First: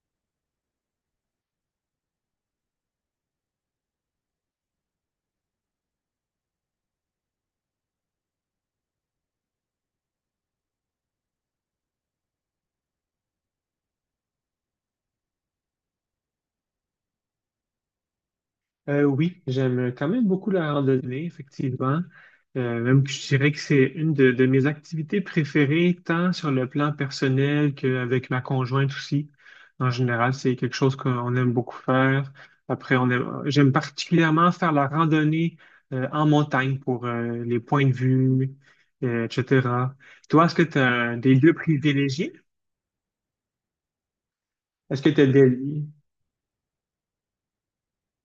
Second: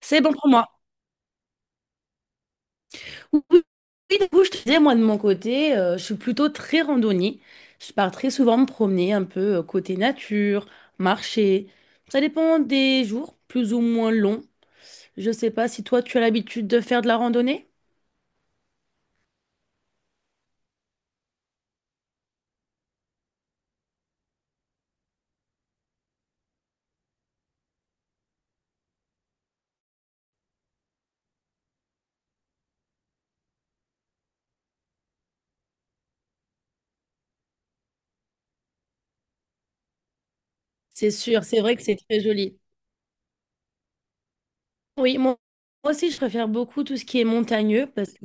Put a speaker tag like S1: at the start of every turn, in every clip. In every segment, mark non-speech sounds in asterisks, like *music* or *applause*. S1: C'est bon pour moi. Oui, oui, oui, du coup, je te disais, moi, de mon côté, je suis plutôt très randonnée. Je pars très souvent me promener un peu côté nature, marcher. Ça dépend des jours, plus ou moins longs. Je sais pas si toi, tu as l'habitude de faire de la randonnée.
S2: Oui, j'aime quand même beaucoup la randonnée, effectivement. Même que je dirais que c'est une de mes activités préférées, tant sur le plan personnel qu'avec ma conjointe aussi. En général, c'est quelque chose qu'on aime beaucoup faire. Après, j'aime particulièrement faire la randonnée en montagne pour les points de vue, etc. Toi, est-ce que tu
S1: C'est
S2: as des
S1: sûr,
S2: lieux
S1: c'est vrai que c'est très
S2: privilégiés?
S1: joli.
S2: Est-ce que
S1: Oui,
S2: tu as
S1: moi,
S2: des,
S1: moi aussi, je préfère beaucoup tout ce qui est montagneux parce que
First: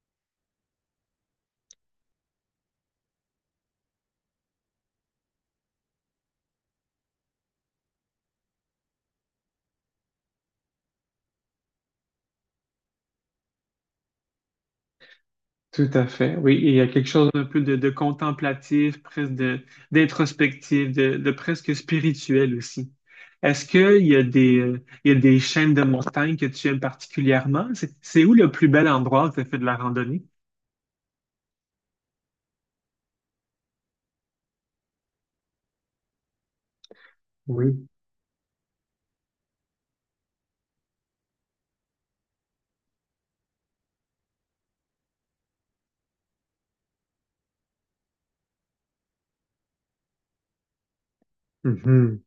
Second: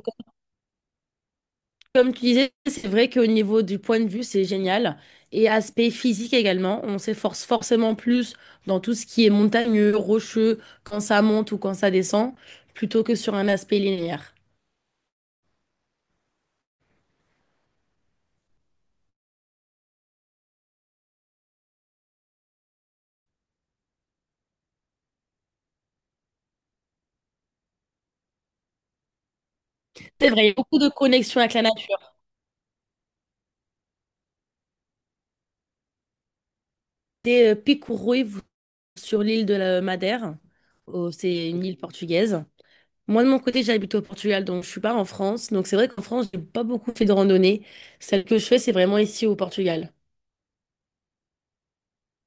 S1: comme tu disais, c'est vrai qu'au niveau du point de vue, c'est génial. Et aspect physique également, on s'efforce forcément plus dans tout ce qui est montagneux, rocheux, quand ça monte ou quand ça descend, plutôt que sur un aspect linéaire.
S2: Tout à fait, oui. Et il y a quelque chose d'un peu de contemplatif, d'introspectif, de presque spirituel aussi. Est-ce qu'il y a des chaînes de montagnes que tu aimes particulièrement? C'est où le plus bel endroit où tu as fait de la randonnée?
S1: C'est vrai, il y a beaucoup de connexions avec la nature. Des
S2: Oui.
S1: Picourouy sur l'île de la Madère. Oh, c'est une île portugaise. Moi, de mon côté, j'habite au Portugal, donc je suis pas en France. Donc c'est vrai qu'en France, j'ai pas beaucoup fait de randonnée. Celle que je fais, c'est vraiment ici au Portugal.
S2: Mhm.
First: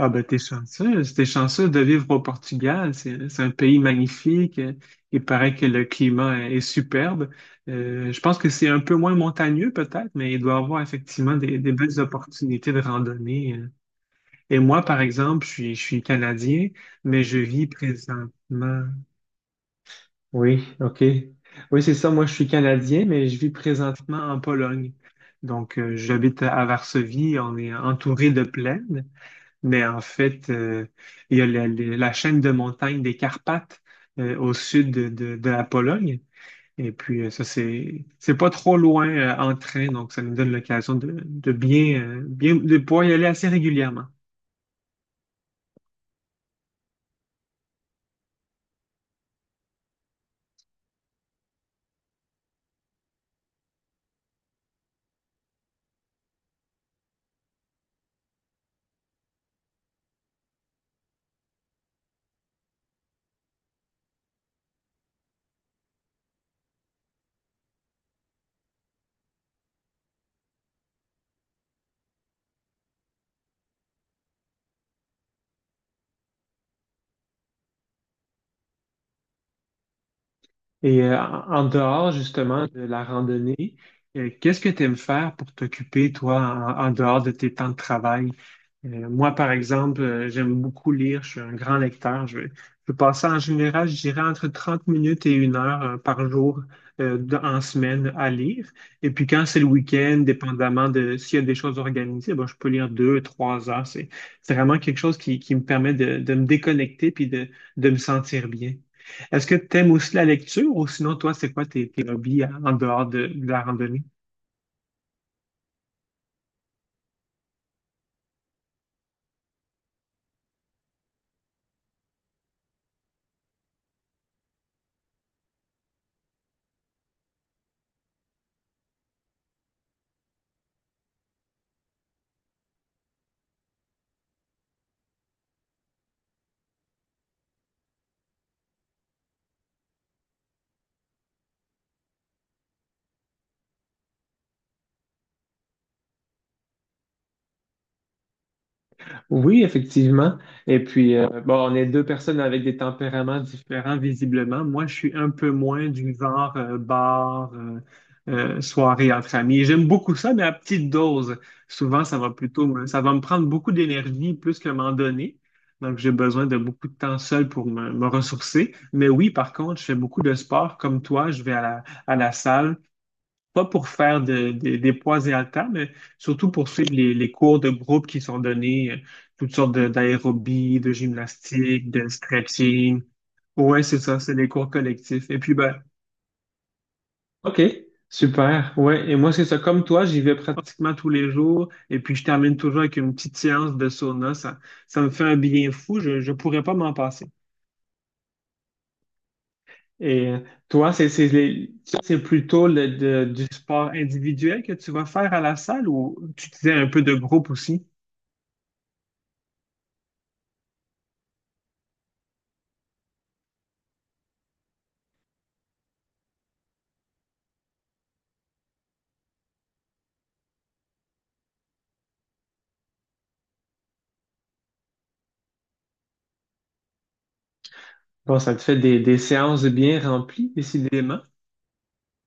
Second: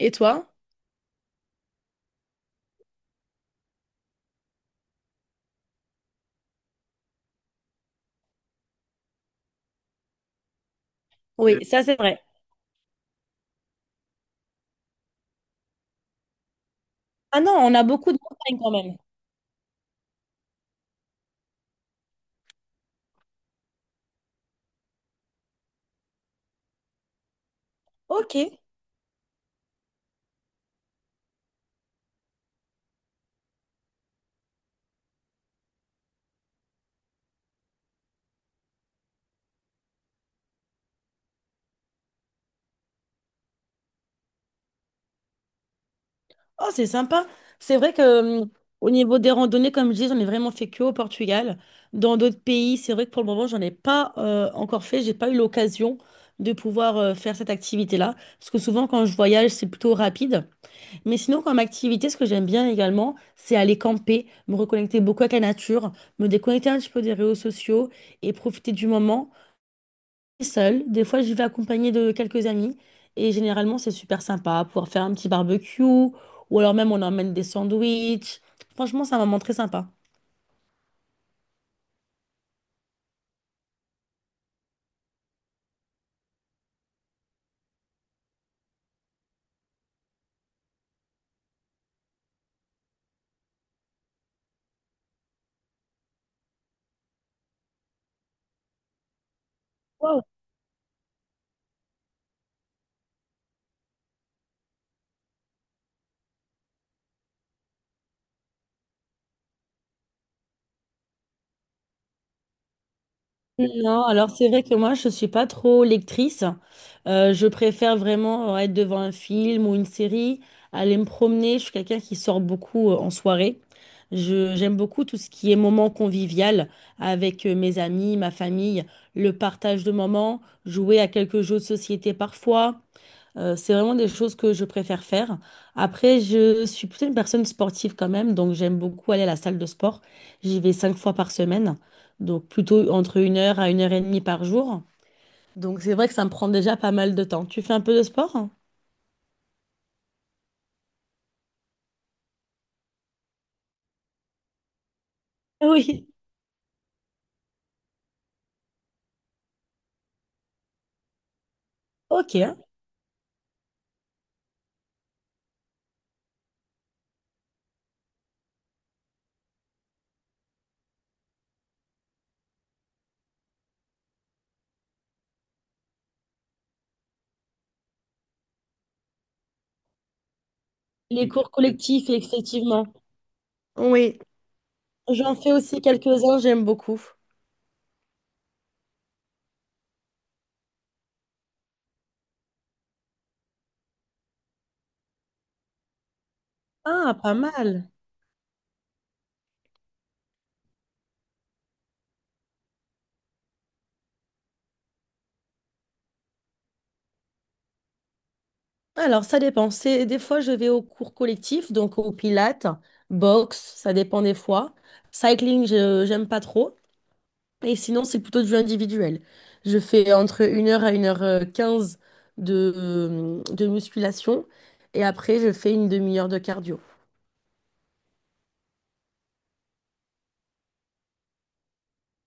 S2: Ah ben
S1: toi?
S2: t'es chanceuse de vivre au Portugal. C'est un pays magnifique. Il paraît que le climat est superbe. Je pense que c'est un peu moins montagneux peut-être, mais il doit y avoir effectivement
S1: Oui,
S2: des
S1: ça c'est
S2: belles
S1: vrai.
S2: opportunités de randonnée. Et moi, par exemple, je suis Canadien, mais je
S1: Ah non,
S2: vis
S1: on a beaucoup de montagnes quand
S2: présentement.
S1: même.
S2: Oui, OK. Oui, c'est ça. Moi, je suis Canadien, mais je vis présentement en Pologne. J'habite à Varsovie. On est entouré
S1: Ok.
S2: de plaines, mais en fait, il y a la chaîne de montagnes des Carpates au sud de la Pologne. Et puis, ça, c'est pas trop loin en train, donc ça nous donne l'occasion de pouvoir y aller assez régulièrement.
S1: Oh, c'est sympa. C'est vrai que au niveau des randonnées, comme je dis, j'en ai vraiment fait que au Portugal. Dans d'autres pays, c'est vrai que pour le moment, j'en ai pas encore fait. J'ai pas eu l'occasion de pouvoir faire cette activité-là. Parce que souvent, quand je voyage, c'est plutôt rapide. Mais sinon, comme activité, ce que j'aime bien également, c'est aller camper, me reconnecter beaucoup avec la nature, me déconnecter un petit peu des réseaux sociaux et profiter du moment. Seule, des fois j'y vais accompagnée de quelques amis et généralement c'est super sympa, pouvoir faire un petit barbecue ou alors même on emmène des sandwichs. Franchement, c'est un moment très sympa.
S2: Et en dehors justement de la randonnée, qu'est-ce que tu aimes faire pour t'occuper, toi, en dehors de tes temps de travail? Moi, par exemple, j'aime beaucoup lire, je suis un grand lecteur. Je passe en général, je dirais, entre 30 minutes et une heure par jour en semaine à lire. Et puis quand c'est le week-end,
S1: Wow.
S2: dépendamment de s'il y a des choses organisées, ben, je peux lire deux, trois heures. C'est vraiment quelque chose qui me permet de me déconnecter puis de me sentir bien. Est-ce que tu aimes aussi la lecture ou sinon, toi, c'est quoi tes hobbies en dehors de la randonnée?
S1: Non, alors c'est vrai que moi je suis pas trop lectrice. Je préfère vraiment être devant un film ou une série, aller me promener. Je suis quelqu'un qui sort beaucoup en soirée. J'aime beaucoup tout ce qui est moment convivial avec mes amis, ma famille, le partage de moments, jouer à quelques jeux de société parfois. C'est vraiment des choses que je préfère faire. Après, je suis plutôt une personne sportive quand même, donc j'aime beaucoup aller à la salle de sport. J'y vais 5 fois par semaine, donc plutôt entre 1 heure à 1 heure et demie par jour. Donc c'est vrai que ça me prend déjà pas mal de temps. Tu fais un peu de sport, hein?
S2: Oui, effectivement. Et puis, bon, on est deux personnes avec des tempéraments différents, visiblement. Moi, je suis un peu moins
S1: Oui.
S2: du genre bar, soirée entre amis. J'aime beaucoup ça, mais à petite dose. Souvent,
S1: Ok.
S2: ça va me prendre beaucoup d'énergie plus que m'en donner. Donc, j'ai besoin de beaucoup de temps seul pour me ressourcer. Mais oui, par contre, je fais beaucoup de sport comme toi. Je vais à à la salle, pas pour faire des poids et haltères, mais surtout pour suivre les cours de groupe qui sont donnés, toutes sortes d'aérobie, de
S1: Les cours
S2: gymnastique, de
S1: collectifs, effectivement.
S2: stretching. Ouais, c'est
S1: Oui.
S2: ça, c'est les cours collectifs.
S1: J'en fais aussi quelques-uns, j'aime beaucoup.
S2: OK, super. Ouais, et moi, c'est ça. Comme toi, j'y vais pratiquement tous les jours. Et puis, je termine toujours avec une petite séance de sauna. Ça me fait un bien fou. Je ne pourrais pas m'en
S1: Ah,
S2: passer.
S1: pas mal.
S2: Et toi, c'est plutôt du sport individuel que tu vas faire à la salle ou tu disais un peu de groupe aussi?
S1: Alors, ça dépend. C'est, des fois, je vais aux cours collectifs, donc au pilates, boxe, ça dépend des fois. Cycling, j'aime pas trop. Et sinon, c'est plutôt du individuel. Je fais entre une heure à une heure quinze de musculation. Et après, je fais 1 demi-heure de cardio.
S2: Bon, ça te fait des séances bien remplies, décidément.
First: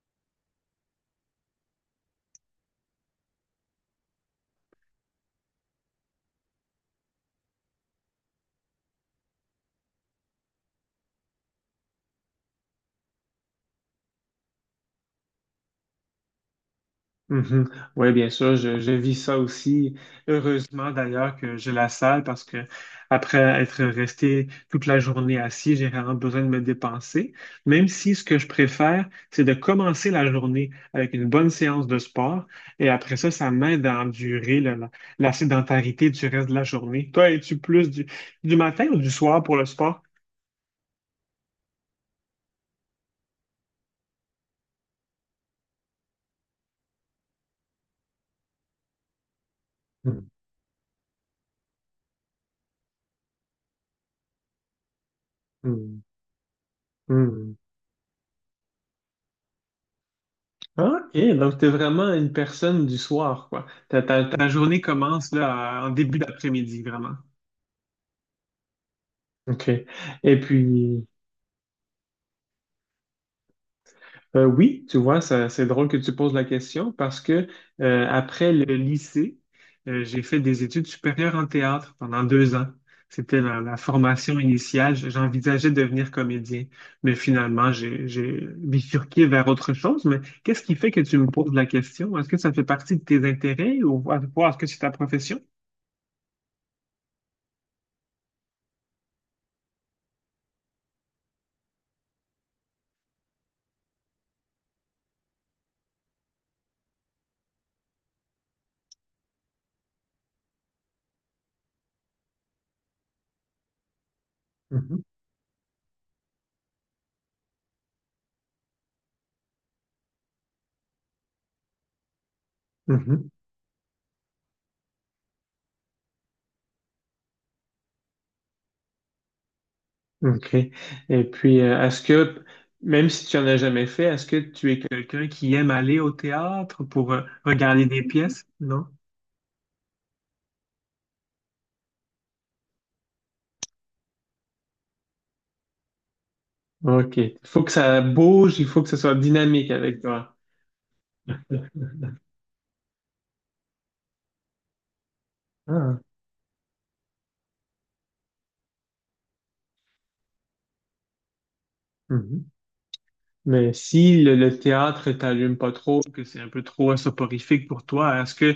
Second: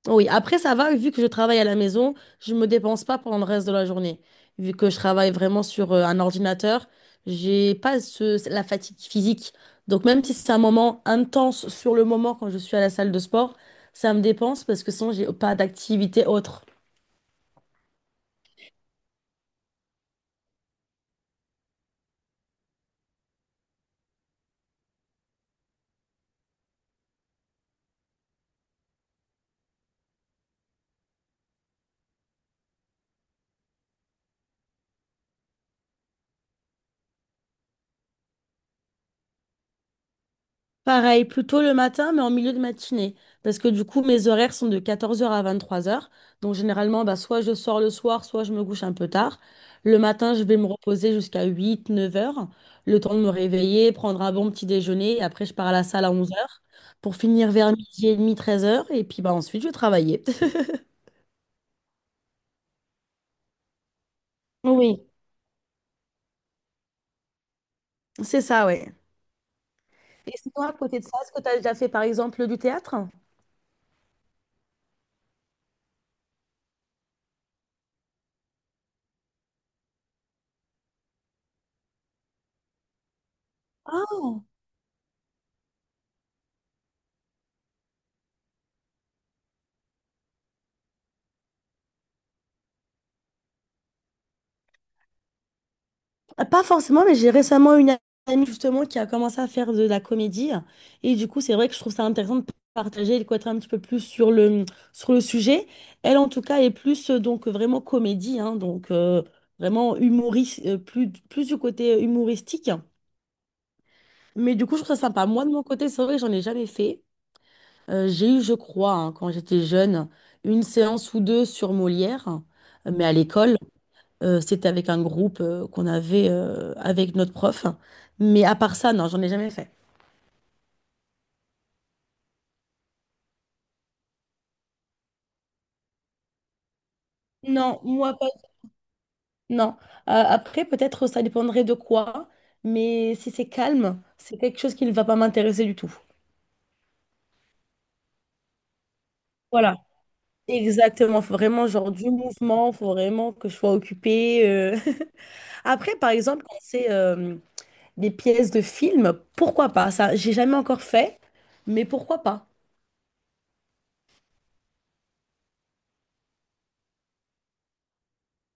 S1: Oui, après ça va, vu que je travaille à la maison, je me dépense pas pendant le reste de la journée. Vu que je travaille vraiment sur un ordinateur, j'ai pas ce- la fatigue physique. Donc même si c'est un moment intense sur le moment quand je suis à la salle de sport, ça me dépense parce que sinon j'ai pas d'activité autre.
S2: Mhm. Oui, bien sûr, je vis ça aussi. Heureusement d'ailleurs que j'ai la salle parce que après être resté toute la journée assis, j'ai vraiment besoin de me dépenser. Même si ce que je préfère, c'est de commencer la journée avec une bonne séance de sport et après ça, ça m'aide à endurer la, la sédentarité du reste de la journée. Toi, es-tu plus du matin ou du soir pour le sport?
S1: Pareil, plutôt le matin, mais en milieu de matinée. Parce que du coup, mes horaires sont de 14 heures à 23 heures. Donc généralement, bah, soit je sors le soir, soit je me couche un peu tard. Le matin, je vais me reposer jusqu'à 8, 9 heures. Le temps de me réveiller, prendre un bon petit déjeuner. Et après, je pars à la
S2: Mhm.
S1: salle à 11 heures pour finir
S2: Mhm.
S1: vers midi et demi, 13 heures. Et puis bah, ensuite, je vais travailler. *laughs*
S2: Ok, donc t'es vraiment une personne du soir, quoi. Ta journée
S1: Oui,
S2: commence là, en début d'après-midi, vraiment.
S1: c'est ça, ouais.
S2: OK.
S1: Et
S2: Et
S1: sinon, à côté de
S2: puis,
S1: ça, est-ce que tu as déjà fait par exemple du théâtre?
S2: Oui, tu vois, c'est drôle que tu poses la question parce que après le lycée, j'ai fait des études supérieures en théâtre pendant deux ans. C'était la formation
S1: Ah,
S2: initiale. J'envisageais de devenir comédien, mais finalement, j'ai bifurqué vers autre chose. Mais qu'est-ce qui fait que tu me poses la question? Est-ce que ça fait partie de tes intérêts ou est-ce que c'est ta profession?
S1: ah, pas forcément, mais j'ai récemment une amie justement qui a commencé à faire de la comédie. Et du coup, c'est vrai que je trouve ça intéressant de partager et de connaître un petit peu plus sur sur le sujet. Elle, en tout cas, est plus donc vraiment comédie, hein, donc vraiment humoriste, plus du côté humoristique. Mais du coup, je trouve ça
S2: Mhm,
S1: sympa. Moi, de mon côté, c'est vrai que j'en ai jamais fait. J'ai eu, je crois, hein, quand j'étais jeune, une séance ou deux sur Molière, mais à
S2: mhm.
S1: l'école. C'était avec un groupe qu'on avait avec notre prof. Mais à part ça, non, j'en ai jamais fait.
S2: OK. Et puis, même si tu en as jamais fait, est-ce que tu es quelqu'un qui aime aller au théâtre pour
S1: Non,
S2: regarder des
S1: moi pas.
S2: pièces? Non?
S1: Non. Après, peut-être ça dépendrait de quoi, mais si c'est calme, c'est quelque chose qui ne va pas m'intéresser du tout.
S2: OK. Il faut que ça bouge, il faut que ce soit dynamique
S1: Voilà.
S2: avec toi.
S1: Exactement. Faut vraiment genre du mouvement, faut vraiment que je sois occupée. *laughs* Après,
S2: Ah.
S1: par exemple, quand c'est des pièces de film, pourquoi pas? Ça, j'ai jamais encore fait, mais pourquoi pas?
S2: Mhm. Mais si le théâtre t'allume pas trop, que c'est un peu trop soporifique pour toi,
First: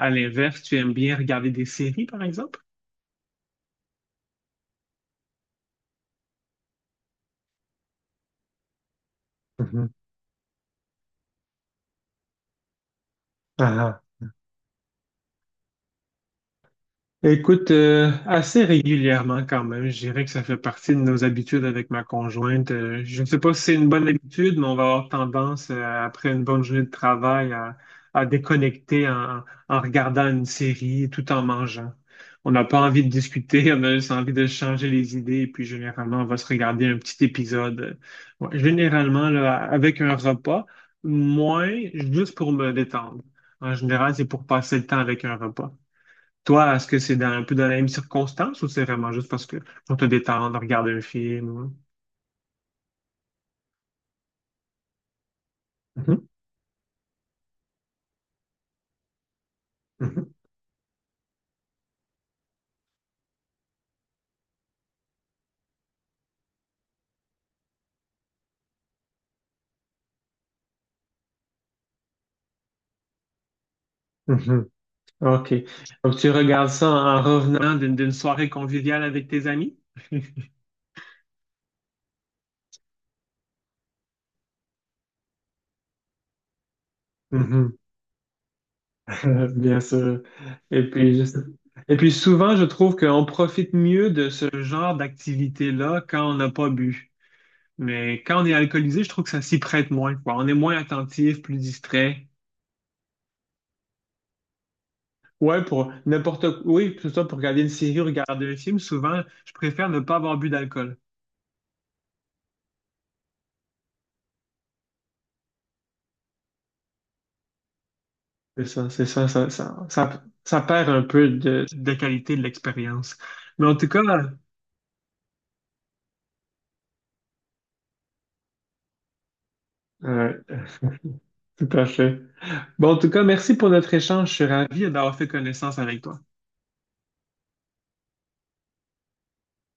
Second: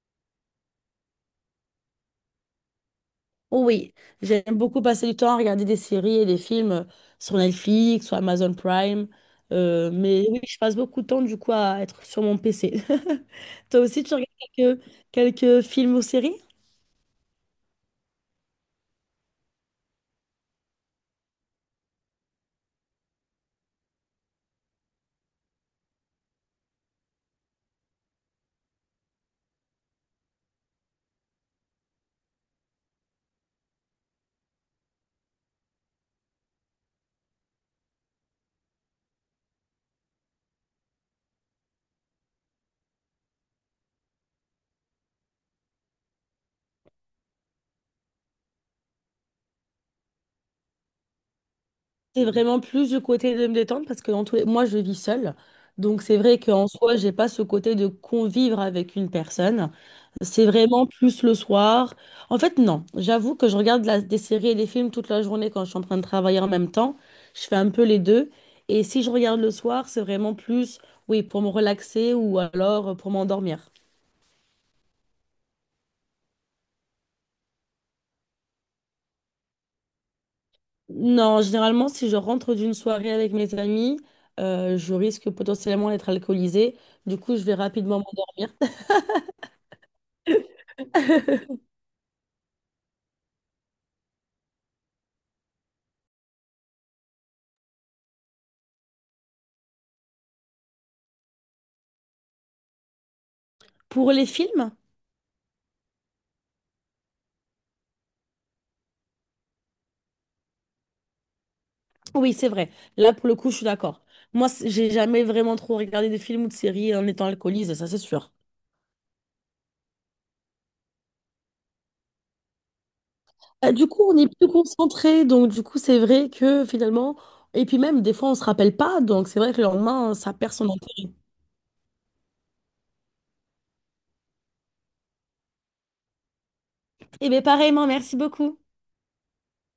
S2: à l'inverse, tu aimes bien regarder des séries, par exemple?
S1: Oh oui, j'aime beaucoup passer du temps à regarder des séries et des films sur Netflix, sur Amazon Prime.
S2: Mhm.
S1: Mais oui, je passe beaucoup de temps du coup à être sur mon PC. *laughs*
S2: Ah,
S1: Toi
S2: ah.
S1: aussi, tu regardes quelques, quelques films ou séries?
S2: Écoute, assez régulièrement quand même, je dirais que ça fait partie de nos habitudes avec ma conjointe. Je ne sais pas si c'est une bonne habitude, mais on va avoir tendance, après une bonne journée de travail, à déconnecter en regardant une série tout en mangeant. On n'a pas envie de discuter, *laughs* on a juste envie de changer les idées, et puis généralement, on va se regarder un petit épisode. Ouais, généralement, là, avec un repas, moins juste pour me détendre. En général, c'est pour passer le temps avec un repas. Toi, est-ce que c'est un peu dans la même circonstance ou c'est vraiment juste parce que pour te détendre, regarder un film? Ou-
S1: C'est vraiment plus du côté de me détendre parce que dans tous les... moi, je vis seule. Donc, c'est
S2: Mhm,
S1: vrai qu'en soi, j'ai pas ce côté de convivre avec une personne.
S2: mhm,
S1: C'est vraiment plus le soir. En fait, non. J'avoue que je regarde la- des séries et des films toute la journée quand je suis en train de travailler en même temps. Je fais un peu les deux. Et si je regarde le soir, c'est vraiment plus, oui, pour me relaxer ou alors pour m'endormir.
S2: mhm. OK. Donc, tu regardes ça en revenant d'une soirée conviviale avec tes amis?
S1: Non, généralement, si je rentre d'une soirée avec mes amis, je risque potentiellement d'être alcoolisée. Du coup, je vais
S2: Mhm.
S1: rapidement m'endormir.
S2: *laughs* Bien sûr. Et puis, je- Et puis souvent, je trouve qu'on profite mieux de ce genre d'activité-là quand on n'a pas bu. Mais quand on est alcoolisé, je trouve que ça s'y prête moins, quoi. On est moins attentif, plus distrait.
S1: Pour les films,
S2: Ouais, pour n'importe quoi. Oui, que ce soit pour regarder une série ou regarder un film, souvent, je préfère ne pas avoir bu d'alcool.
S1: oui, c'est vrai. Là, pour le coup, je suis d'accord. Moi, c- j'ai jamais vraiment trop regardé de films ou de séries en étant alcoolisée, ça c'est sûr.
S2: C'est ça, ça perd un peu de qualité de l'expérience. Mais en
S1: Du
S2: tout cas,
S1: coup, on est plus concentré, donc du coup, c'est vrai que finalement, et puis même des fois, on se rappelle pas, donc c'est vrai que le lendemain, ça
S2: ouais,
S1: perd son intérêt.
S2: tout à fait. Bon, en tout cas, merci pour notre échange. Je suis ravi d'avoir fait connaissance avec toi.
S1: Et bien, pareillement, merci beaucoup.